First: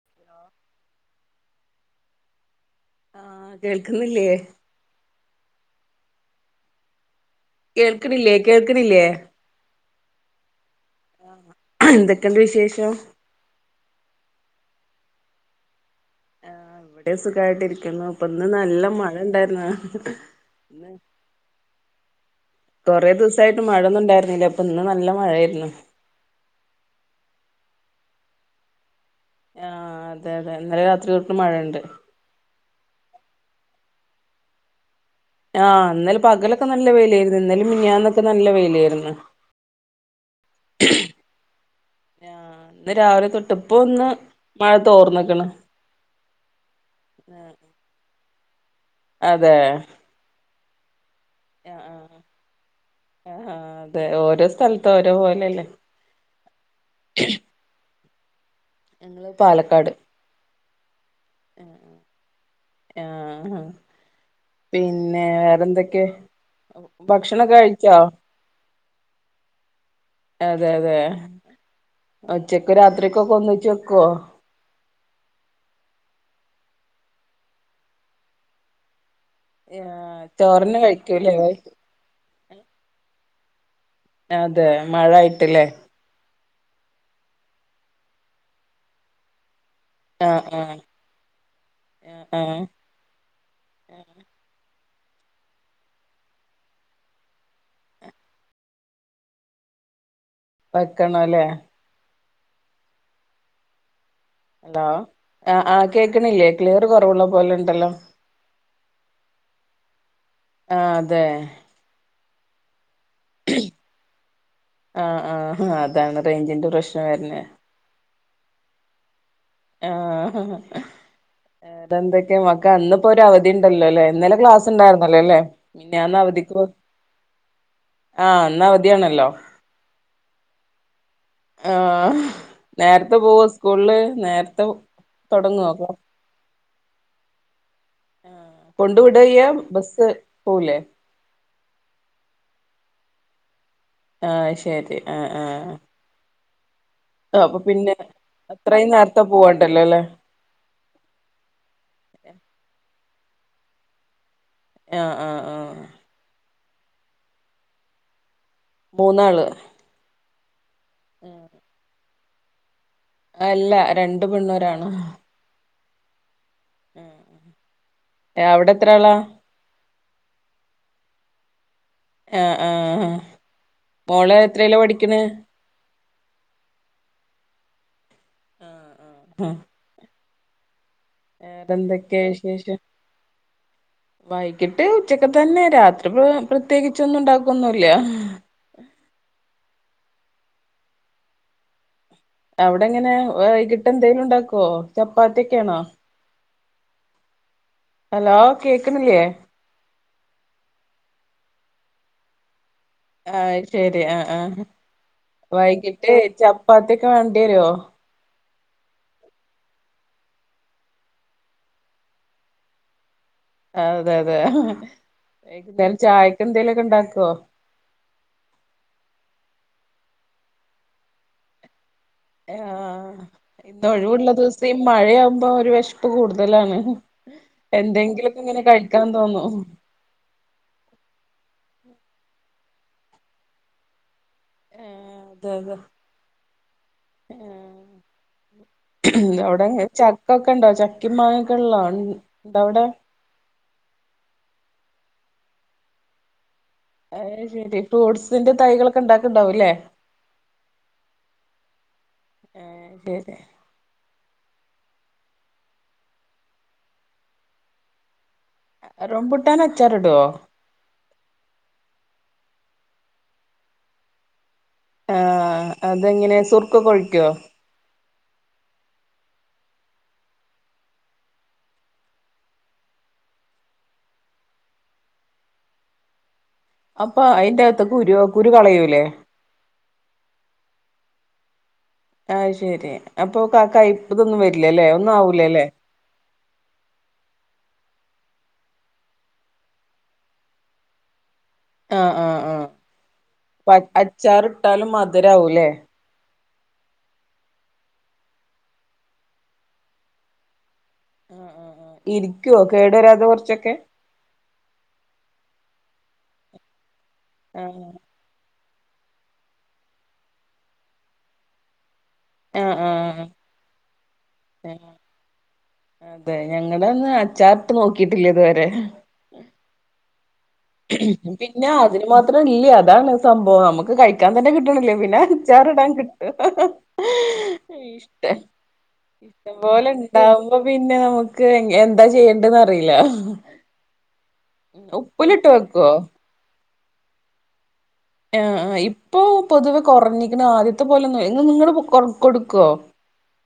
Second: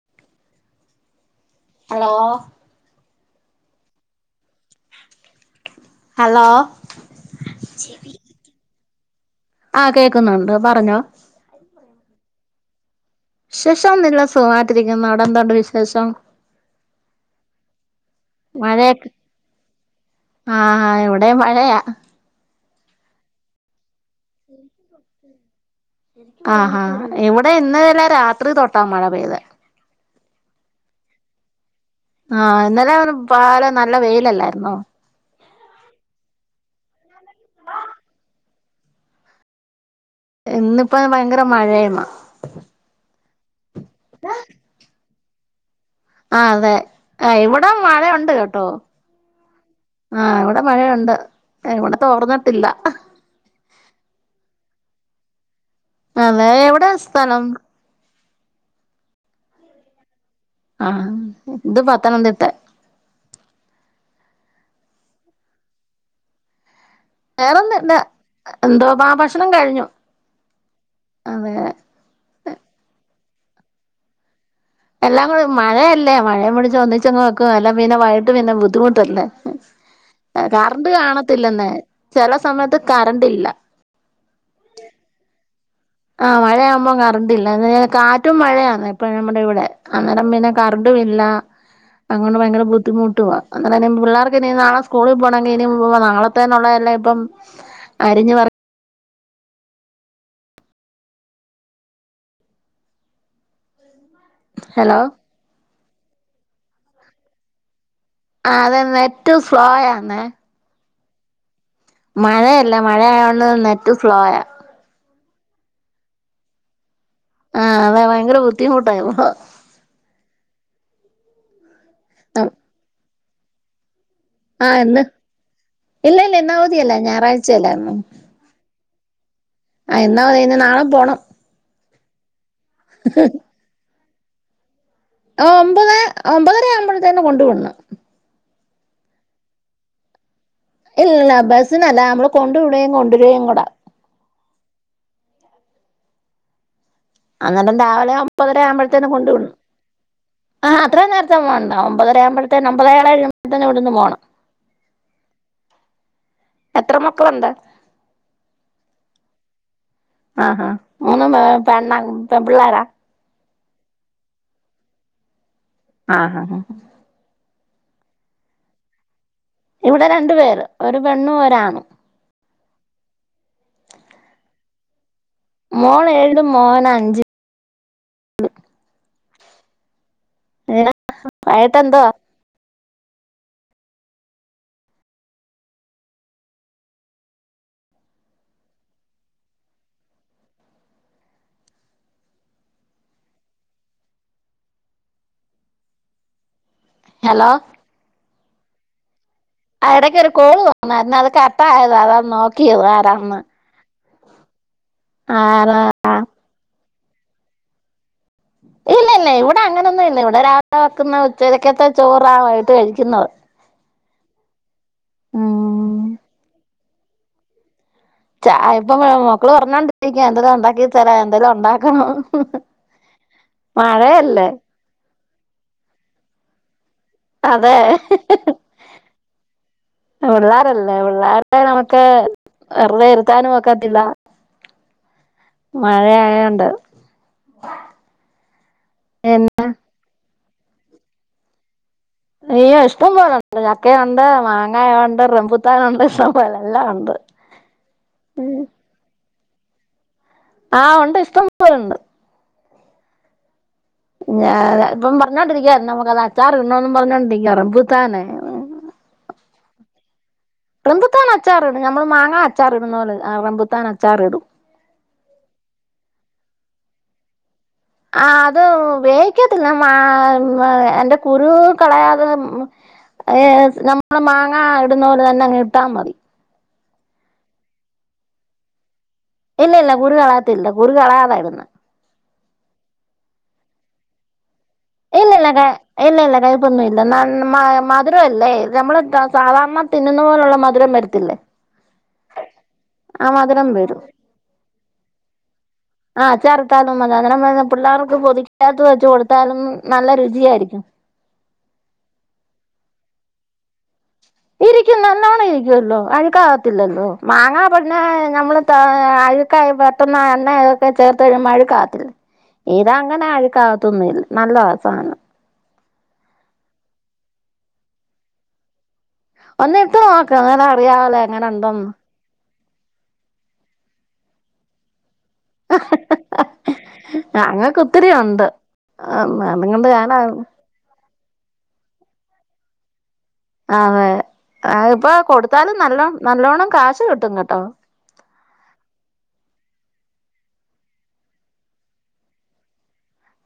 [inaudible] Hello ആ കേൾക്കുന്നില്ലേ hello കേൾക്ക്ണില്ലേ കേൾക്ക്ണില്ലേ ൾക്കുന്നുണ്ട് പറഞ്ഞോ ആ എന്തൊക്കണ്ട് വിശേഷം വിശേഷം ഒന്നില്ല സുഖമായിറ്റിരിക്കുന്നു അവിടെ എന്താണ്ട് വിശേഷം? എവിടെ സുഖായിട്ടിരിക്കുന്നു. അപ്പൊ ഇന്ന് നല്ല മഴയൊക്കെ മഴ ഇണ്ടായിരുന്നു ആഹ് ഇന്ന് [unintelligible] കുറേ ദിവസായിട്ട് മഴൊന്നും ഉണ്ടായിരുന്നില്ല. ഇപ്പൊ ഇന്ന് നല്ല മഴ ആയിരുന്നു. ആഹാ ഇവിടെ ഇന്നലെല്ലെ രാത്രി തൊട്ടാ മഴ പെയ്തെ ആ അതെ അതെ ഇന്നലെ രാത്രി തൊട്ട് മഴയുണ്ട് അതും പാലും നല്ല വെയിലല്ലായിരുന്നോ ആ ഇന്നല പകലൊക്കെ നല്ല വെയിലായിരുന്നു ഇന്നലും മിനാന്നൊക്കെ നല്ല വെയില ആായിരുന്നു [inaudible] ഇന്നിപ്പോ ഭയങ്കര മഴയുമാ ആ ന്ന് രാവിലെ തൊട്ടപ്പ ഒന്ന് മഴ തോർന്ന ആ അതെ ആ ഇവിട മഴയ ഉണ്ട് കേട്ടോ അതെ ആഹ് ഇവിടെ മഴയുണ്ട് ആഹ് ഇവിടെ ആഹ് തോർന്നിട്ടില്ല ോരോ പോലെല്ലേ അതെ എവിടെ സ്ഥലം ഞങ്ങള് പാലക്കാട് ആഹ് ഇത് പത്തനംതിട്ട ആഹ് പിന്നെ വേറെന്തൊക്കെ ഭക്ഷണൊക്കെ വേറെൊന്ന ഇല്ല കഴിച്ചോ എന്തോ ആ ഭക്ഷണം കഴിഞ്ഞു അതെ അതെ അതെ ഒച്ചക്ക് രാത്രിക്കൊക്കെ ഒന്നച്ച് വെക്കുവോ എല്ലാം കൂടി മഴയല്ലേ മഴ മുടിച്ച് ഒന്നിച്ചങ്ങ് വെക്കും എല്ലാം പിന്നെ വഴിട്ട് പിന്നെ ബുദ്ധിമുട്ടല്ലേ ആഹ് ചോറന്നെ കറണ്ട് കഴിക്കൂല്ലേ കാണത്തില്ലെന്ന ചില സമയത്ത് കറണ്ട് ഇല്ല അതെ മഴ ആയിട്ടില്ലേ ആ മഴയാകുമ്പോൾ കറണ്ടില്ല [unintelligible] കാറ്റും മഴയാണ് ഇപ്പ നമ്മുടെ ഇവിടെ അന്നേരം ആഹ് പിന്നെ ആഹ് കരണ്ട് ഇല്ല ആഹ് അങ്ങോണ്ട് ആഹ് ഭയങ്കര ബുദ്ധിമുട്ടുവാ എന്ന പിള്ളേർക്ക് ഇനി നാളെ സ്കു സ്കൂളിൽ പോണമെങ്കിൽ ഇനും നാളെത്തന്നുള്ളതല്ല ഇപ്പം അരിഞ്ഞഞ് പറ വയ്ക്കണ ല്ലേ ഹലോ ആ ആ കേക്കണില്ലേ ക്ലിയർ കുറവുള്ള പോലെ ഇണ്ടല്ലോ ആ അത നെറ്റവും സ്ലോ ആന്ന ആ അതെ മഴയല്ല മഴയതോണ്ട് നെറ്റ് സ്ലോ യാ ആഹ് ആഹ് അതാണ് റേഞ്ചിന്റെ പ്രശ്നം വരുന്നെ ആഹ് അതെ ഭയങ്കര ബുദ്ധിമുട്ടാ യിപ്പം ആഹ് തെന്തൊക്കെയാ മക്ക് ന്നപ്പോ ഒ ഒരു അവധി ഉണ്ടല്ലോല്ലേ ഇന്നലെ ക്ലാസ് ആഹ് ഇന്ന് ഇണ്ടായിരുന്നല്ലേല്ലേ ഇല്ല മിനിയാന്ന് ഇല്ല ഇന്ന് അവധിക്ക് അവധിയല്ല ഞായറാഴ്ചയല്ലായിരുന്നോ ആ അവധ യാണല്ലോ ആ എന്നാെ നാളും പോണം ആ ഹ് നേരത്തെ പോവ സ്കൂളില് നേരത്തെ ആ തൊടങ്ങുവോ ഒമ്പത് ഒമ്പതര ആവുമ്പോഴത്തേ തന്നെ കൊണ്ട വിടണം ആ കൊണ്ടു വിട്യ യ്യ ബസ്സ് പോവൂലേ ഇല്ല ബസ്സിനല്ല നമ്മള് കൊണ്ട വിടയും കൊണ്ടുവരിയും കൂടെ ആ ശരി ആ ആ അങ്ങേരം രാവിലെ മുപ്പതര അത്രയും ആവുമ്പോഴത്തേനും നേരത്തെ കൊണ്ടു വിടു പോവണ്ടല്ലോ ല്ലേ ആ അത്രയും നേരത്തം പോണ്ട ഒമ്പതര ആകുമ്പഴേ ഒമ്പത ഏഴ എഴുമ്പോഴത്തന്നെ ഇവിടുന്ന് പോകണം ആ ആ ആ എത്ര മക്കള ണ്ട് മൂന്നാള് ആഹ് മൂന്നു [unintelligible] പെണ്ണ് പിള്ളോരാ അല്ല രണ്ടു പെണ്ണൂ രാണ് ആ ആ ഹ് അവിടെ എത്ര ആളാ ഇവിടെ രണ്ടു പേര് ഒരു പെണ്ണും ഒരാണു ആ ആ മോൾ എത്രല്ല പഠിക്കണ മോൾ ഏഴ് മോൻ അഞ്ച് ഉം [unintelligible] വൈകിട്ട് എന്തുവാ ഏറെന്തൊക്കെയാ വിശേഷം വൈകിട്ട് ഉച്ചക്ക് തന്നെ രാത്രി പ്ര പ്രത്യേകിച്ച ഒന്നും ഉണ്ടാക്കൊന്നുംല്ല അ അവിടെ എങ്ങനെ കിട്ട എന്തേലും ഉണ്ടാക്കോ ചപ്പാത്തിയ ഒക്കെയാണോ ഹലോ ഹലോ കേക്കുന്നില്ലേ ആടക്ക ഒരു കോ തോന്നു അത് കട്ട ആയത് അതാ നോ ആഹ് ശരി ആഹ ആഹ ആരാ വൈകിട്ട് ചപ്പാത്തി വേണ്ടി വരുവോ ഇല്ല ഇല്ല ഇവിടെ അങ്ങനൊന്നും ഇല്ല ഇവിടെ രാവിലെ വെക്കുന്ന ഉച്ചയ്ക്കത്തെ ചോറായിട്ട് കഴിക്കുന്നത് അതെ അതെ എന്തോലും ഉം ചായക്ക എന്തേലുമൊക്കെ ഇണ്ടാക്കോ ഇപ്പൊ മക്കള് പറഞ്ഞോണ്ടിരിക്ക എന്തേലും ഉണ്ടാക്കി തരാ എന്തേലും ഉണ്ട ആഹ് ഇന്ന ഒഴിവുള്ള മഴയല്ലേ ദിവസം ഈ മഴയാവുമ്പോ ഒരു വിഷപ്പ് കൂടുതലാണ് അതെ എന്തെങ്കിലുമൊക്കെ ഇങ്ങനെ കഴിക്കാൻ തോന്നും പിള്ളോരല്ലേ പിള്ളേർ നമുക്ക് വെറുതെ വരുത്താനും നോക്കത്തില്ല മഴയയണ്ട പിന്നെ എവിടെങ്ങ ച ഒക്ക ഒക്കെണ്ടോ ചക്കിമാങ്ങൊക്കെ ഉള്ളോ നീയ ഉണ്ടവിടെ ഇഷ്ടംപ പോലെുണ്ട് ചക്കുണ്ട് മാങ്ങായ ഉണ്ട് റംമ്പുത്താന ഉണ്ട് ഇഷ്ടം പോലെ എല്ലാം ഉണ്ട് അഏ ശരി ഫ്രൂട്സിന്റെ തൈകളൊക്കെ ഉണ്ടാക്കണ്ടാവൂല്ലേ ആ ഉണ്ട് ഇഷ്ടം പോലണ്ട് ആഹ ശരി ഞ ഇപ്പൊ പറഞ്ഞോണ്ടിരിക്ക നമ്മു അത് അച്ചാറ്ണോന്ന് പറഞ്ഞോണ്ടിരിക്കറ പുത്താനെ റംബട്ടാന അച്ചാാരടുവോ മ്പുത്താൻ അച്ചാർ ഇടും നമ്മൾ മാങ്ങാ അച്ചാർ ഇടുന്നലെ റമ്പുത്താൻ അച്ചാർ ഇടും ആ അതെങ്ങനെ സുർക്ക കൊഴിക്കോ ആ അത് വേവിക്കത്തില്ല എറെ കുരു കളയാതെ ഏ നമ്മള് മാങ്ങാ ഇടുന്ന പോലെ തന്നെ അങ്ങ് ഇട്ടാ മതി അപ്പ അയിന്റെ അകത്തക്ക കുരു കുരു കളയൂല്ലേ ഇല്ല ഇല്ല കുറ കളാത്തില്ല കുറ കളാതായിുന്ന ആഹ് ശരി അപ്പൊ കാക്ക ഇപ്പതൊന്നും വര ഇല്ല ഇല്ല കൈ ഇല്ല ഇല്ല കൈബൊന്നും ഇല്ല ന മാ മധുരം അല്ലേ നഞമ്മള് സാധാരണ തിന്നുന്ന പോലുള്ള മധുരം വരത്തില്ലേ ആഹ് ആഹ ആ മധുരം ആഹ വരും അച്ചാറി ഇട്ടാലും മധുരവുംല്ലേ ത്താലും അത പിള്ളേർക്ക് പൊതിക്കാത്ത വെച്ച കൊടുത്താലും നല്ല രുചിയായിരിക്കും ആ ആ ആ് ഇരിക്കുവോ കേടു വരാതെ കുറച്ചൊക്കെ ഇരിക്കും നല്ലോണം ഇരിക്കുവല്ലോ അഴുക്ക ആകത്തില്ലല്ലോ മാങ്ങാ ആഹ് പടന്ന നമ്മള് അഴുക്കായി പെട്ടന്ന് എണ്തൊക്കെ ചേർത്ത് മഴ കാത്തില്ല ആഹ് ഇഏതാ അങ്ങനെ ആഹ് ആഴക്കാകത്തൊന്നുംല്ല നല്ല വസാണ് അതെ ഞങ്ങടെ ഒന്ന് അച്ചാർട്ട് നോക്കിട്ടില്ലേ ഇതുവരെ അന്ന ത പിന്നെ അതിന് മാത്രംല്ലേ അതാണ് സംഭവം നമുക്ക് കഴിക്കാൻ തന്നെ കിട്ടണില്ലേ പിന്നെ ചാറടാം കിട്ട് ഞങ്ങക്ക് ഒത്തിരി ഇഷ്ട ഉണ്ട് ഇഷ്ടം അതുകൊണ്ട് പോലെ ഞാൻ ഉണ്ടാവുമ്പോ പിന്നെ നമുക്ക് എന്താ ചെയ്യേണ്ടന്ന് അറിയില്ല അതെ അ ഇപ്പൊ ഉപ്പിലിട്ട് കൊടുത്താലും വെക്കുവോ നല്ലോണം നല്ലോണ്ണം കാശ് കിട്ടും കേട്ടോ ആ ഇപ്പൊ പൊതുവെ കുറഞ്ഞിക്കുന്ന ആദ്യത്തെ പോലെന്ന നിങ്ങള് കൊ കൊടുക്കുവോ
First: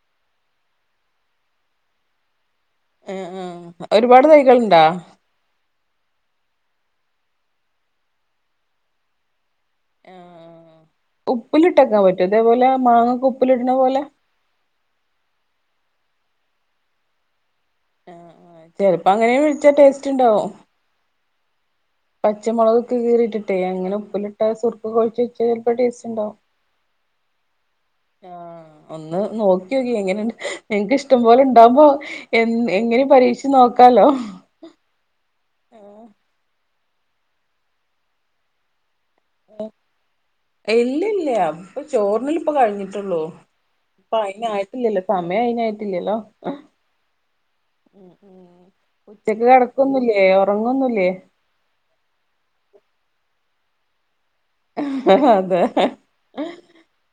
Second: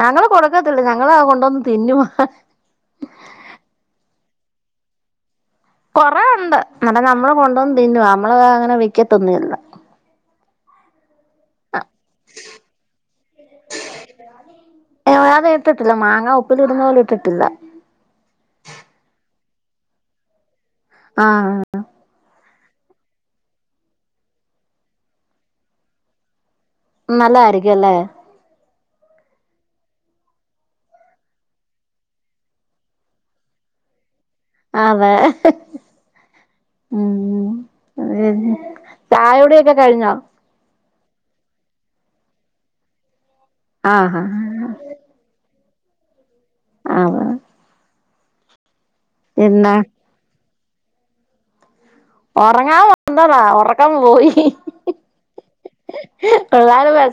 ഞങ്ങള് കൊടുക്കത്തില്ല ഞങ്ങളെ കൊണ്ടൊന്ന് തിന്നു ആ ആ ഒരുപാട് തൈകൾണ്ടാ കൊറേണ്ട് എന്നല്ല നമ്മള് കൊണ്ടുവന്ന് തിന്നു നമ്മള് അങ്ങനെ വെക്കത്തൊന്നല്ല ഏ ഉപ്പിലിട്ടക്കാൻ പറ്റും ഇതേപോലെ മാങ്ങക്ക് ഉപ്പിലിടണ പോലെ ഏ അത് ഇട്ടിട്ടില്ല മാങ്ങ ഉപ്പിൽ ഇടുന്ന പോലെ ഇട്ടിട്ടില്ല ഏ ഏ ചെലപ്പം അങ്ങനെ വിളിച്ചാ ടേസ്റ്റ് ഉണ്ടാവും ആഹ് ആ പച്ചമുളകൊക്കെ കീറിയിട്ടിട്ടേ അങ്ങനെ ഉപ്പിലിട്ട സുർക്ക കുഴച്ച് വെച്ചാ ചിലപ്പോ ടേസ്റ്റ് ഉണ്ടാവും നല്ല ആയിരിക്കു അല്ലേ ആഹ് ഒന്ന് നോക്കിയോക്കി. എങ്ങനെണ്ട് നിങ്ങക്ക് ഇഷ്ടം പോലെ ഉണ്ടാവുമ്പോ എ എങ്ങനിം പരീക്ഷിച്ച് നോക്കാ ലോ ആ തെ ആഹ് ഉം അ ചായുടിയൊക്കെ കഴിഞ്ഞോ ഇല്ല ഇല്ല ഇപ്പൊ ചോറ് ന്നല് ഇപ്പ കഴിഞ്ഞിട്ടുള്ളൂ. ഇപ്പ ആഹ് അയിനായിട്ടില്ലല്ലൊ സമയം അയിനാ ട്ടില്ലല്ലോ ആന്ന് ഉച്ചക്ക് കിടക്കൊന്നുല്ലേ ഉറങ്ങൊന്നുല്ലേ ഉറങ്ങാൻ വന്നതാ ഉറക്കം പോയി അതെ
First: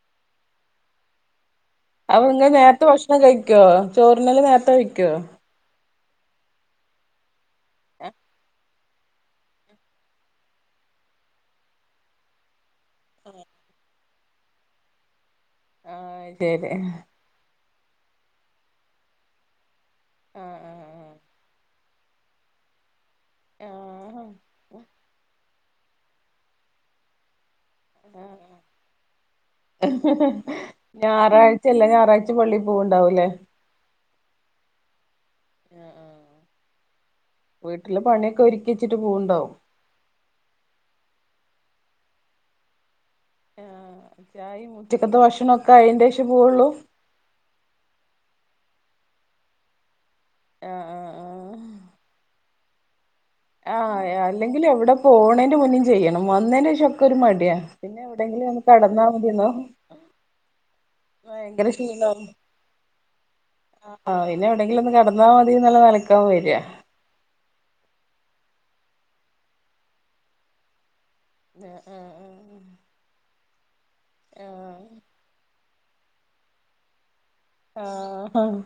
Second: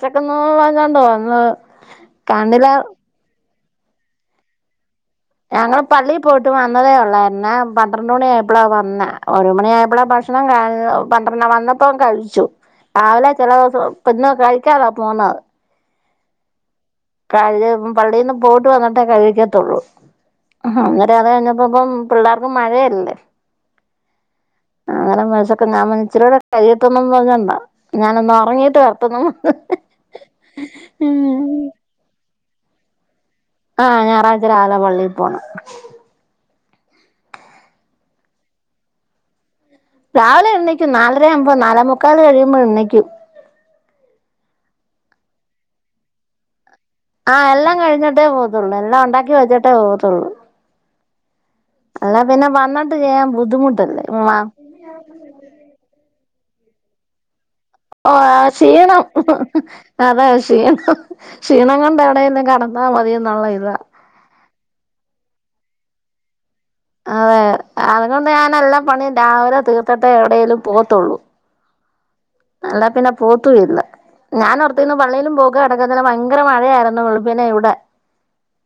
ഉച്ചക്കുന്നു [unintelligible] അപ്പ ഇങ്ങെ നേരത്തെ ഭക്ഷണം കഴിക്കോ? ചോറിനെല്ലം നേരത്തെ കഴിക്കോ പള്ളീ പോയിട്ട് വന്നതേ ഒള്ളായിരുന്നെ. പന്ത്രണ്ട് മണി ആയപ്പളാ വ ന്നെ. ഒരു മണി ആയപ്പളാ ഭക്ഷണം ക. പന്ത്രണ് വന്നപ്പം കഴിച്ചു രാവിലെ ചെല ദിവസം പ്പന്ന് കഴിക്കാതാ പോന്നത്. ആഹ ശരി [unintelligible] പള്ളിന്ന് പോയിട്ട് വന്നിട്ടേ കഴിക്കത്തൊള്ളൂ ആഹ് [inaudible] ന്നിട്ട് അത് കഴിഞ്ഞപ്പോപ്പം പിള്ളേർക്കും മഴയല്ലേ ആഹ് അങ്ങനെ മനസ്സൊക്കെ ഞാൻപഞ്ഞു ഇച്ചിരിയൂടെ കഴിയട്ടെന്നും പറഞ്ഞോണ്ട ഞാനൊന്ന് ആഹ് ഉറങ്ങീട്ട് വരട്ടെന്നൂ [unintelligible] റ്റ് പള്ളിയി പൂവണ്ടാവുംല്ലേ ആഹ ഞായറാഴ്ച രാല പള്ളി പോണം. വീട്ടില് പണിയൊക്കെ ഒരുക്കിച്ചിട്ട് പോവണ്ടാവും രാവിലെ എണ്ണക്കും നാലര ആവുമ്പോ നാലാമുക്കാൽ കഴിയുമ്പോൾ എണ്ണക്കും. ആ ചായ ഉച്ചക്കത്തെ ഭക്ഷണം ഒക്കെ അയിന്റെഷേ പോവുള്ളു ആഹ എല്ലാം കഴിഞ്ഞിട്ടേ പോത്തുള്ളു എല്ലാം ഉണ്ടാക്കി വെച്ചിട്ടേ പോകത്തൊ ള്ളൂ. ആഹ് ആഹ് അല്ലേ പിന്നെ വന്നിട്ട് ചെയ്യാം ആഹ അല്ലെങ്കിൽ എവിടെ പോണേന്റെ മുന്നേും ചെയ്യണം വന്നേന്റെ ശേഷം ഒക്കെ ഒരു മടിയാ പിന്നെ ഓ എവിടെങ്കിലും ഒന്ന് ക്ഷീണം കെടന്നാ മതിന്നോ അതാ ക്ഷീണം ഭയങ്കര ക്ഷീണം കൊണ്ട് ക്ഷീണാ എവിടെയെങ്കിലും കടന്നാ മതിയെന്നുള്ള ഇതാ ആ പിന്നെ എവിടെങ്കിലും ഒന്ന് കടന്ന അ മതി ന്നുള്ള നലക്കാവും വരാ അതെ, അതുകൊണ്ട് ഞാൻ എല്ലാം പണിയും രാവിലെ തീർത്തിട്ടെ എവിടേലും പോവത്തൊള്ളൂ. ആ ആഹ് ആ് അല്ലാ പിന്നെ പോത്തു ഇല്ല ഞാനോർത്തീന്നു ആഹ് പള്ളിയിലും പോക്ക് അടക്കത്തില്ല ഭയങ്കര മഴയാരുന്നു [unintelligible] [unintelligible] ആഹ് ആഹ്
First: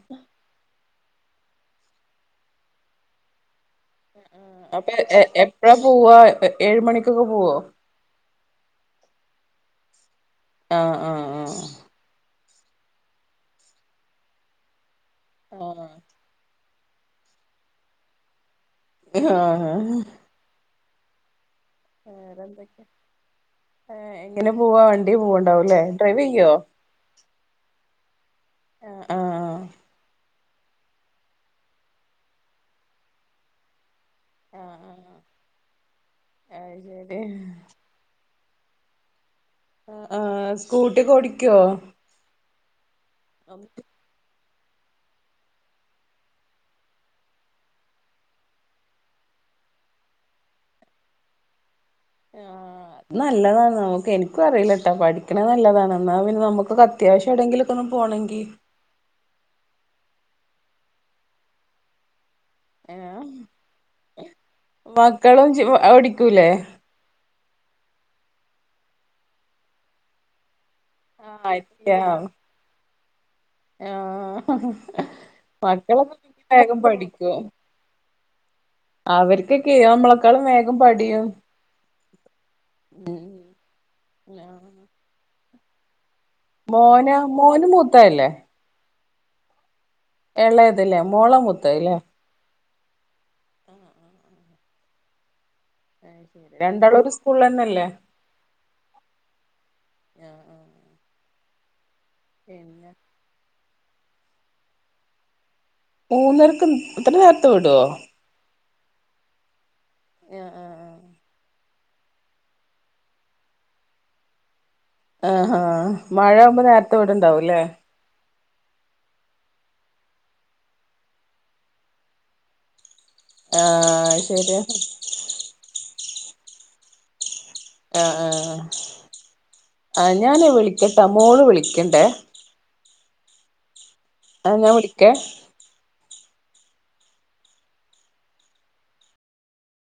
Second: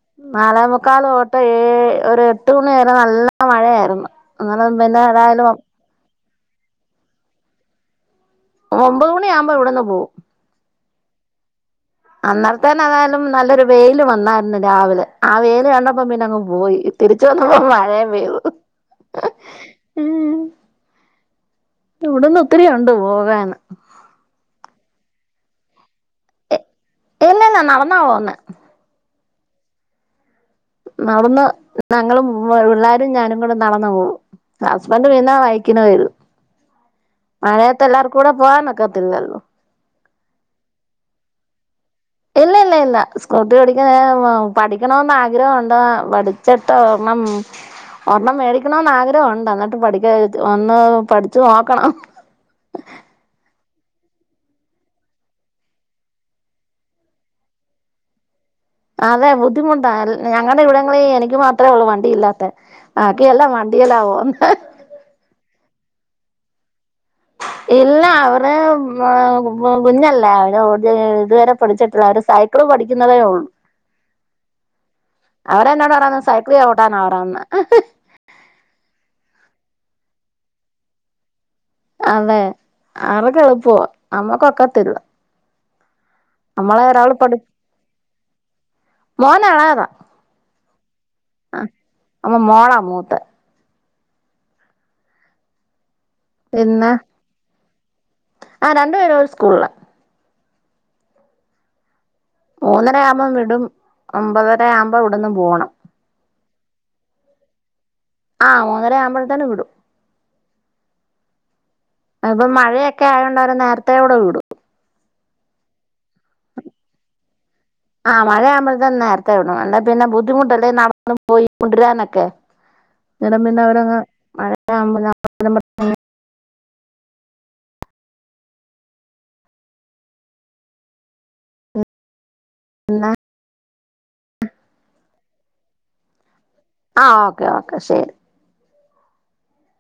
ക്കാല് തൊട്ട് ഏ ഒരു എട്ട് മണി വരെ നല്ല മഴയായിരു അ ആ അപ്പ എ എ എപ്പഴാ പോവാ എ ഏഴ് മണിക്കൊക്കെ പോവോ? ഒമ്പത് മണി ആവുമ്പോ ഇവിടന്ന് പോവും. ആ ആ ആ അന്നേരത്തെന്നെ അതായാലും, നല്ലൊരു വെയ്ൽ വന്നായിരുന്നു രാവിലെ. ആ വെയ്ൽ ആഹ് കണ്ടപ്പോ പിന്നെ അങ്ങ് പോയി. തിരിച്ചു വന്നപ്പോ മഴയും പെയ്തു. ആഹ ആഹ് ഉം ഇവിടുന്ന് ഒത്തിരി വേറെന്തൊക്കെ? ഉണ്ട് പോകാന് ഏ എങ്ങനെ പോവാ വണ്ടി [inaudible] യ്യ് പോവ്ണ്ടാവുംല്ലേ, ഡ്രൈവ് ചെയ്യോ? ഇല്ല ഇല്ല, നടന്നാപോവുന്ന്. ആഹ് ആഹ നടന്ന് ഞങ്ങളും മ്മ്, പിള്ളാരും, ഞാനും കൂടെ നടന്നു പോകവും. ആഹ് ഹസ്ബൻഡ ആഹ് വന്നാ വയിക്കന വരു അത് ശരി മഴയത്ത് എല്ലാർകും കൂടെ പോവാനോക്കത്തില്ലല്ലോ. ആ സ്കൂട്ടി ഒക്കെ ഓടിക്കോ? ഇല്ല ഇല്ല ഇല്ല, സ്കൂട്ടി [unintelligible] പഠിക്കണന്ന് ആഗ്രഹം ഉണ്ടെടാ. പഠിച്ചിട്ടേണം ഒരെണ്ണം മേടിക്കണോന്ന് ആഗ്രഹംഉണ്ട്. എന്നിട്ട് പഠിക്കരുതി. ഒന്ന് പഠിച്ച് നോക്കണം. ഇ ആ ആ നല്ലതാണ്. നമുക്ക്, എനിക്കും അറിയില്ലട്ടാ. പഠിക്കണ നല്ലതാണ് എന്നാൽ പിന്നെ നമുക്ക് ഒക്കെ അത്യാവശം എവിടെങ്കിലൊക്കൊന്ന് പോണെങ്കി അതെ ബുദ്ധിമുട്ടാ, ഞങ്ങടെ ഇവിടങ്ങളിൽ എനിക്ക് മാത്രേ ഉള്ളൂ വണ്ടി ഇല്ലാത്തെ ഏഹ് ബാക്കിയെല്ലാം വണ്ടി [unintelligible] മക്കളും ജി ഓടിക്കൂലേ ഇല്ല അവര് മ്കുഞ്ഞല്ലേ അവര് [unintelligible] ഇത് ഇതുവരെ ആഹ് പഠിച്ചിട്ടില്ല ഇല്ല അവര് സൈക്കിള് പഠിക്കുന്നതേ ഉള്ളൂ ആഹ് മക്കളൊക്കെ അവരെന്നോടവിടന്ന് സൈക്കിള് വേഗം ചവിട്ടാനാ പറയുന്നേ [unintelligible] അവർക്കൊക്കെയ നമ്മളക്കാളും വേഗം പടിയും. അതെ [unintelligible] നമ്മക്കൊക്കത്തില്ല. മോന് മോന് മൂത്തതല്ലേ മോന് എളേതാ ഇളയത് ല്ലെ മോള മൂത്തത് ല്ലേ മൂത്ത പിന്നെ. രണ്ടാളും ഒരു സ്കൂളിലന്നല്ലേ ആ രണ്ടു പേരും ഒരു സ്കൂളിലാ പിന്നെ മൂന്നര ആവുമ്പോം വിടും ഒമ്പതര ആവുമ്പോ ഇവിടുന്നു പോണം മൂന്നരക്ക്. ഇത്ര നേരത്തെ വിടുവോ ആ മൂന്നര ആമ്പഴ്ത്തേന് വിടും ആ ആ ആ ഇപ്പ മഴയൊക്കെ ആയോണ്ട് അവരെ നേരത്തെ കൂടെ വിടും ആഹ് ഹാ. മഴ ആകുമ്പോ നേരത്തെ വിട്ണ്ടാവും ല്ലേ ആ മഴയാകുമ്പത്തേനും നേരത്തെ വിടണം. അല്ലെ പിന്നെ ബുദ്ധിമുട്ടല്ലേ. നടന്നു പോയി കൊണ്ടരാനൊക്കെ അന്നേരം പിന്നെ അവരങ്ങ് ആഹ് ശരിയാ മഴയാവ്മ്പഴാ [unintelligible] ആ ആ ഹാ ഞാന് വിളിക്കട്ടൊ മോള് വിളിക്ണ്ടേ ന്നാ ആഹ് ഞാൻ വിളിക്കെ ആഹ് ഓക്കെ ഓക്കെ ശരി